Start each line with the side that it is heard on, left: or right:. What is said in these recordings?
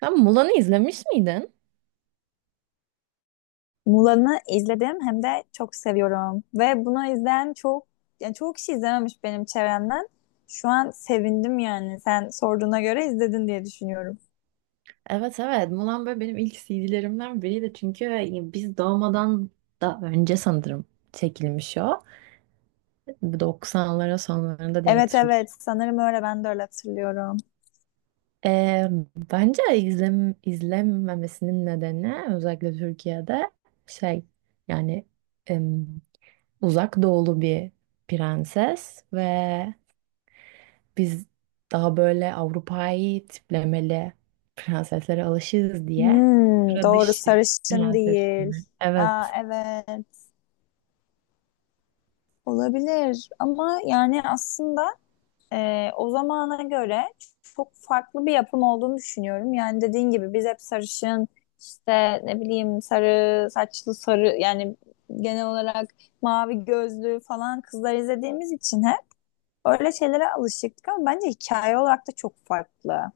right: Sen Mulan'ı izlemiş miydin?
left: Mulan'ı izledim hem de çok seviyorum. Ve bunu izleyen çok, yani çoğu kişi izlememiş benim çevremden. Şu an sevindim yani. Sen sorduğuna göre izledin diye düşünüyorum.
right: Evet, Mulan böyle benim ilk CD'lerimden biriydi çünkü biz doğmadan da önce sanırım çekilmiş o. 90'lara sonlarında diye
left: Evet,
right: hatırlıyorum.
left: evet, sanırım öyle, ben de öyle hatırlıyorum.
right: Ee, bence izlenmemesinin nedeni özellikle Türkiye'de şey yani em, uzak doğulu bir prenses ve biz daha böyle Avrupa'yı tiplemeli prenseslere alışırız diye
left: Hmm,
right: sıra
left: doğru,
right: dışı
left: sarışın
right: prenses
left: değil.
right: gibi.
left: Aa,
right: Evet.
left: evet olabilir ama yani aslında o zamana göre çok farklı bir yapım olduğunu düşünüyorum. Yani dediğin gibi biz hep sarışın, işte ne bileyim, sarı saçlı sarı yani genel olarak mavi gözlü falan kızlar izlediğimiz için hep öyle şeylere alışıktık ama bence hikaye olarak da çok farklı.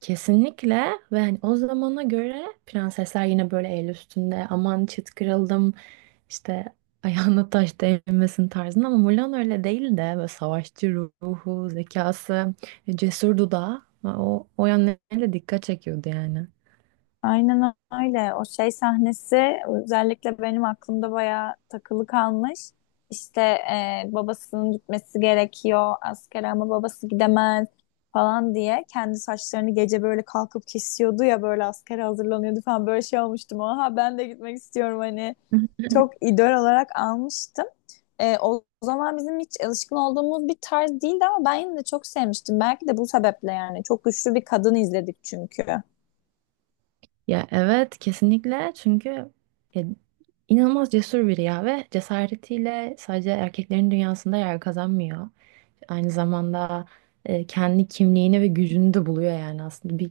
right: Kesinlikle. Ve hani o zamana göre prensesler yine böyle el üstünde, aman çıt kırıldım işte ayağına taş değmesin tarzında, ama Mulan öyle değil de böyle savaşçı ruhu, zekası, cesur dudağı, o yönleriyle dikkat çekiyordu yani.
left: Aynen öyle. O şey sahnesi özellikle benim aklımda bayağı takılı kalmış. İşte babasının gitmesi gerekiyor askere ama babası gidemez falan diye kendi saçlarını gece böyle kalkıp kesiyordu ya, böyle askere hazırlanıyordu falan, böyle şey olmuştum. Aha, ben de gitmek istiyorum hani, çok idol olarak almıştım. O zaman bizim hiç alışkın olduğumuz bir tarz değildi ama ben yine de çok sevmiştim. Belki de bu sebeple yani. Çok güçlü bir kadın izledik çünkü.
right: Ya evet, kesinlikle. Çünkü ya, inanılmaz cesur biri ya ve cesaretiyle sadece erkeklerin dünyasında yer kazanmıyor. Aynı zamanda kendi kimliğini ve gücünü de buluyor. Yani aslında bir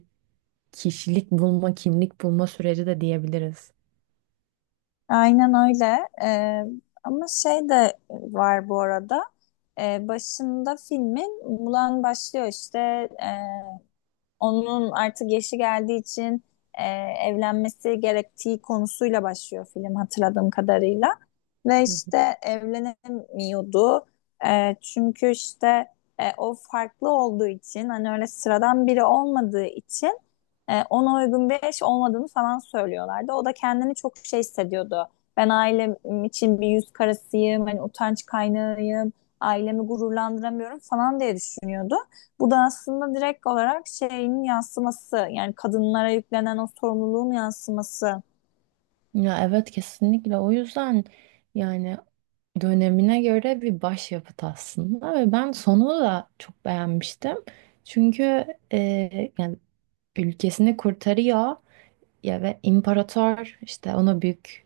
right: kişilik bulma, kimlik bulma süreci de diyebiliriz.
left: Aynen öyle. Ama şey de var bu arada. Başında filmin Mulan başlıyor işte. E, Onun artık yaşı geldiği için e, evlenmesi gerektiği konusuyla başlıyor film hatırladığım kadarıyla. Ve
right: Hı hı.
left: işte evlenemiyordu. Çünkü işte o farklı olduğu için, hani öyle sıradan biri olmadığı için ona uygun bir eş olmadığını falan söylüyorlardı. O da kendini çok şey hissediyordu. Ben ailem için bir yüz karasıyım, hani utanç kaynağıyım, ailemi gururlandıramıyorum falan diye düşünüyordu. Bu da aslında direkt olarak şeyin yansıması, yani kadınlara yüklenen o sorumluluğun yansıması.
right: Ya evet, kesinlikle. O yüzden yani dönemine göre bir başyapıt aslında ve ben sonunu da çok beğenmiştim. Çünkü e, yani ülkesini kurtarıyor. Ya ve imparator işte ona büyük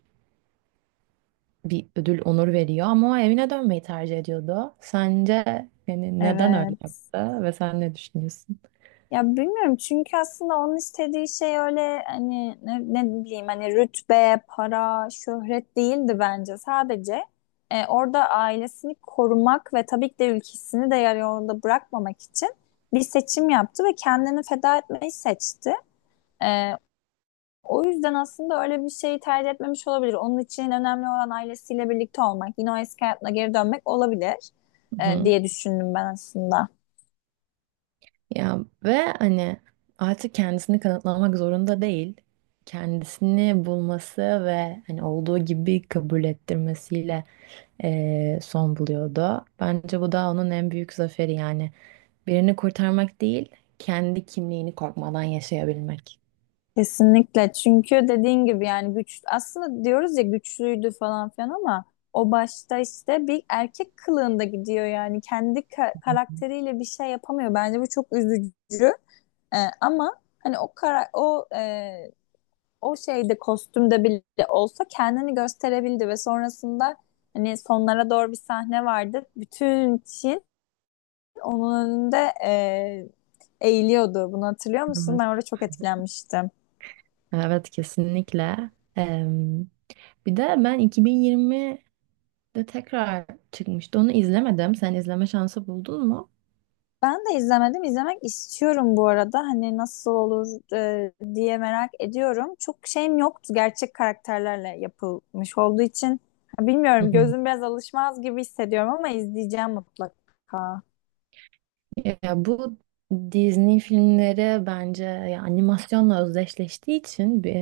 right: bir ödül, onur veriyor ama o evine dönmeyi tercih ediyordu. Sence yani neden öyle
left: Evet.
right: yaptı ve sen ne düşünüyorsun?
left: Ya, bilmiyorum çünkü aslında onun istediği şey öyle hani ne bileyim, hani rütbe, para, şöhret değildi bence. Sadece orada ailesini korumak ve tabii ki de ülkesini de yarı yolda bırakmamak için bir seçim yaptı ve kendini feda etmeyi seçti. E, O yüzden aslında öyle bir şeyi tercih etmemiş olabilir. Onun için önemli olan ailesiyle birlikte olmak, yine o eski hayatına geri dönmek olabilir
right: Hı.
left: diye düşündüm ben aslında.
right: Ya, ve hani artık kendisini kanıtlamak zorunda değil. Kendisini bulması ve hani olduğu gibi kabul ettirmesiyle son buluyordu. Bence bu da onun en büyük zaferi yani, birini kurtarmak değil, kendi kimliğini korkmadan yaşayabilmek.
left: Kesinlikle, çünkü dediğin gibi yani güç, aslında diyoruz ya, güçlüydü falan filan ama o başta işte bir erkek kılığında gidiyor, yani kendi karakteriyle bir şey yapamıyor. Bence bu çok üzücü. E, ama hani o kara o e, o şeyde, kostümde bile olsa kendini gösterebildi ve sonrasında hani sonlara doğru bir sahne vardı. Bütün Çin onun önünde e, eğiliyordu. Bunu hatırlıyor musun?
right: Evet.
left: Ben orada çok etkilenmiştim.
right: Evet, kesinlikle. Bir de ben 2020'de tekrar çıkmıştı. Onu izlemedim. Sen izleme şansı buldun mu?
left: Ben de izlemedim. İzlemek istiyorum bu arada. Hani nasıl olur diye merak ediyorum. Çok şeyim yoktu. Gerçek karakterlerle yapılmış olduğu için.
right: Hı
left: Bilmiyorum.
right: hı.
left: Gözüm biraz alışmaz gibi hissediyorum ama izleyeceğim mutlaka.
right: Ya bu Disney filmleri bence ya animasyonla özdeşleştiği için bir,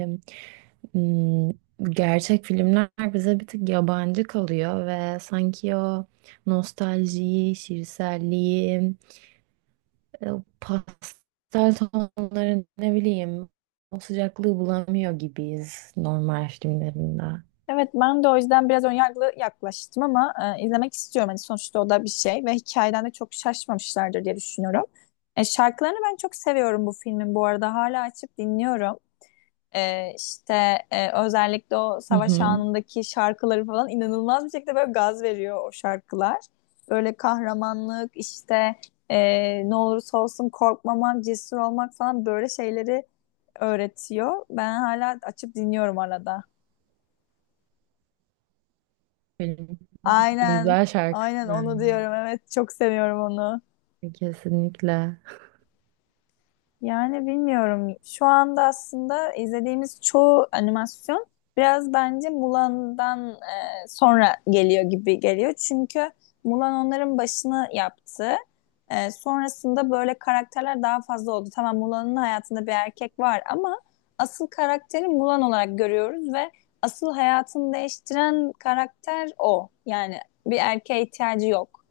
right: m, gerçek filmler bize bir tık yabancı kalıyor ve sanki o nostaljiyi, şiirselliği, o pastel tonları, ne bileyim o sıcaklığı bulamıyor gibiyiz normal filmlerinde.
left: Evet, ben de o yüzden biraz önyargılı yaklaştım ama izlemek istiyorum. Hani sonuçta o da bir şey ve hikayeden de çok şaşmamışlardır diye düşünüyorum. Şarkılarını ben çok seviyorum bu filmin bu arada. Hala açıp dinliyorum. Özellikle o
right: Hı
left: savaş
right: hı.
left: anındaki şarkıları falan inanılmaz bir şekilde böyle gaz veriyor o şarkılar. Böyle kahramanlık işte, ne olursa olsun korkmamak, cesur olmak falan, böyle şeyleri öğretiyor. Ben hala açıp dinliyorum arada.
right: Benim
left: Aynen.
right: güzel
left: Aynen
right: şarkılar
left: onu diyorum. Evet, çok seviyorum onu.
right: yani, kesinlikle.
left: Yani bilmiyorum. Şu anda aslında izlediğimiz çoğu animasyon biraz bence Mulan'dan sonra geliyor gibi geliyor. Çünkü Mulan onların başını yaptı. Sonrasında böyle karakterler daha fazla oldu. Tamam, Mulan'ın hayatında bir erkek var ama asıl karakteri Mulan olarak görüyoruz ve asıl hayatını değiştiren karakter o. Yani bir erkeğe ihtiyacı yok.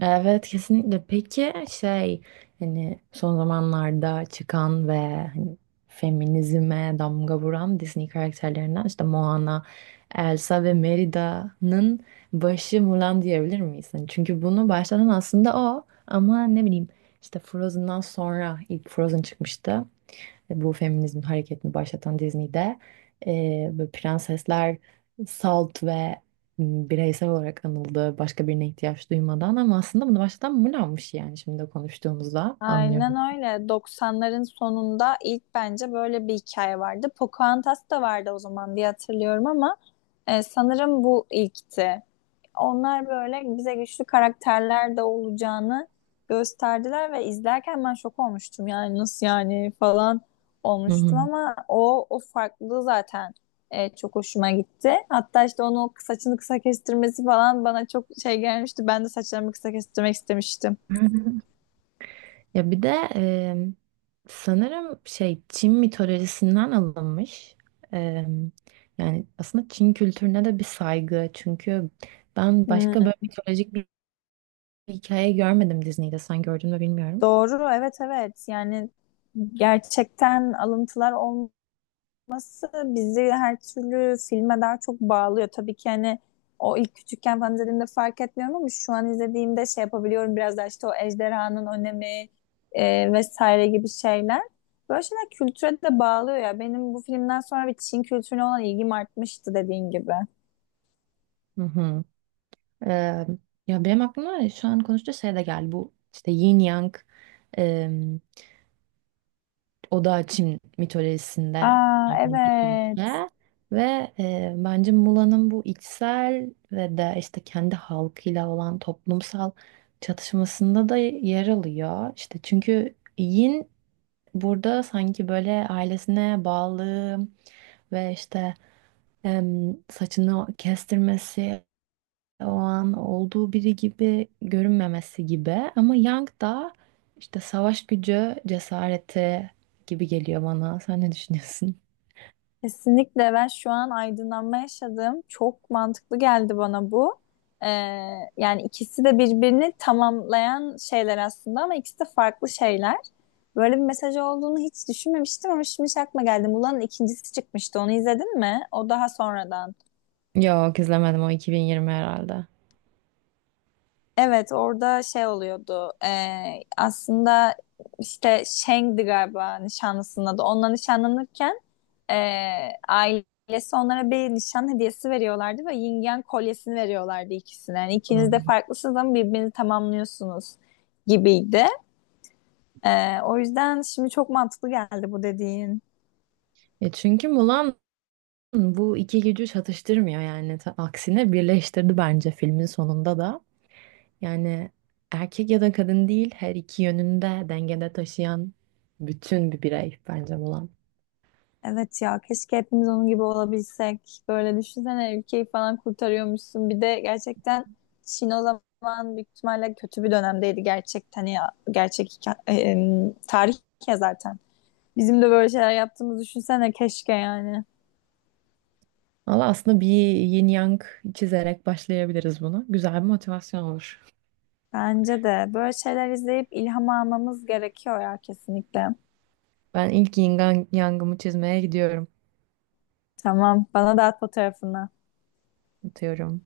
right: Evet, kesinlikle. Peki şey, hani son zamanlarda çıkan ve hani feminizme damga vuran Disney karakterlerinden işte Moana, Elsa ve Merida'nın başı Mulan diyebilir miyiz? Hani çünkü bunu başlatan aslında o, ama ne bileyim işte Frozen'dan sonra ilk Frozen çıkmıştı, bu feminizm hareketini başlatan Disney'de. Böyle prensesler salt ve bireysel olarak anıldı, başka birine ihtiyaç duymadan, ama aslında bunu başlatan Mulan'mış yani, şimdi konuştuğumuzda
left: Aynen
right: anlıyorum.
left: öyle. 90'ların sonunda ilk bence böyle bir hikaye vardı. Pocahontas da vardı o zaman diye hatırlıyorum ama sanırım bu ilkti. Onlar böyle bize güçlü karakterler de olacağını gösterdiler ve izlerken ben şok olmuştum. Yani nasıl yani falan
right: Hı hı.
left: olmuştum ama o farklılığı zaten çok hoşuma gitti. Hatta işte onun o saçını kısa kestirmesi falan bana çok şey gelmişti. Ben de saçlarımı kısa kestirmek istemiştim.
right: Ya bir de e, sanırım şey Çin mitolojisinden alınmış. E, Yani aslında Çin kültürüne de bir saygı. Çünkü ben
left: Hmm.
right: başka böyle mitolojik bir hikaye görmedim Disney'de. Sen gördün mü bilmiyorum.
left: Doğru, evet, evet. Yani gerçekten alıntılar olması bizi her türlü filme daha çok bağlıyor. Tabii ki hani o ilk küçükken falan izlediğimde fark etmiyorum ama şu an izlediğimde şey yapabiliyorum biraz daha, işte o ejderhanın önemi vesaire gibi şeyler. Böyle şeyler kültüre de bağlıyor ya. Benim bu filmden sonra bir Çin kültürüne olan ilgim artmıştı, dediğin gibi.
right: Hı hı. Ee, ya benim aklıma şu an konuştuğu şey de geldi. Bu işte Yin Yang, e, Oda Çin mitolojisinde
left: Aa,
right: yani bir
left: evet.
right: ilke ve bence Mula'nın bu içsel ve de işte kendi halkıyla olan toplumsal çatışmasında da yer alıyor. İşte çünkü Yin burada sanki böyle ailesine bağlı ve işte saçını kestirmesi, o an olduğu biri gibi görünmemesi gibi, ama Yang da işte savaş gücü, cesareti gibi geliyor bana. Sen ne düşünüyorsun?
left: Kesinlikle, ben şu an aydınlanma yaşadım. Çok mantıklı geldi bana bu. Ee, Yani ikisi de birbirini tamamlayan şeyler aslında ama ikisi de farklı şeyler. Böyle bir mesaj olduğunu hiç düşünmemiştim ama şimdi şey aklıma geldi. Mulan'ın ikincisi çıkmıştı. Onu izledin mi? O daha sonradan.
right: Yok, izlemedim, o 2020 herhalde.
left: Evet, orada şey oluyordu. Aslında işte Shang'di galiba nişanlısının adı. Onunla nişanlanırken ailesi onlara bir nişan hediyesi veriyorlardı ve yin yang kolyesini veriyorlardı ikisine. Yani ikiniz de
right: Hmm.
left: farklısınız ama birbirini tamamlıyorsunuz gibiydi. O yüzden şimdi çok mantıklı geldi bu dediğin.
right: E çünkü Mulan bu iki gücü çatıştırmıyor yani. Aksine birleştirdi bence filmin sonunda da. Yani erkek ya da kadın değil, her iki yönünde dengede taşıyan bütün bir birey bence Mulan.
left: Evet ya, keşke hepimiz onun gibi olabilsek. Böyle düşünsene, ülkeyi falan kurtarıyormuşsun. Bir de gerçekten Çin o zaman büyük ihtimalle kötü bir dönemdeydi gerçekten ya. Tarih ya zaten. Bizim de böyle şeyler yaptığımızı düşünsene keşke yani.
right: Valla aslında bir yin yang çizerek başlayabiliriz buna. Güzel bir motivasyon olur.
left: Bence de böyle şeyler izleyip ilham almamız gerekiyor ya, kesinlikle.
right: Ben ilk yangımı çizmeye gidiyorum.
left: Tamam, bana da at fotoğrafını.
right: Atıyorum.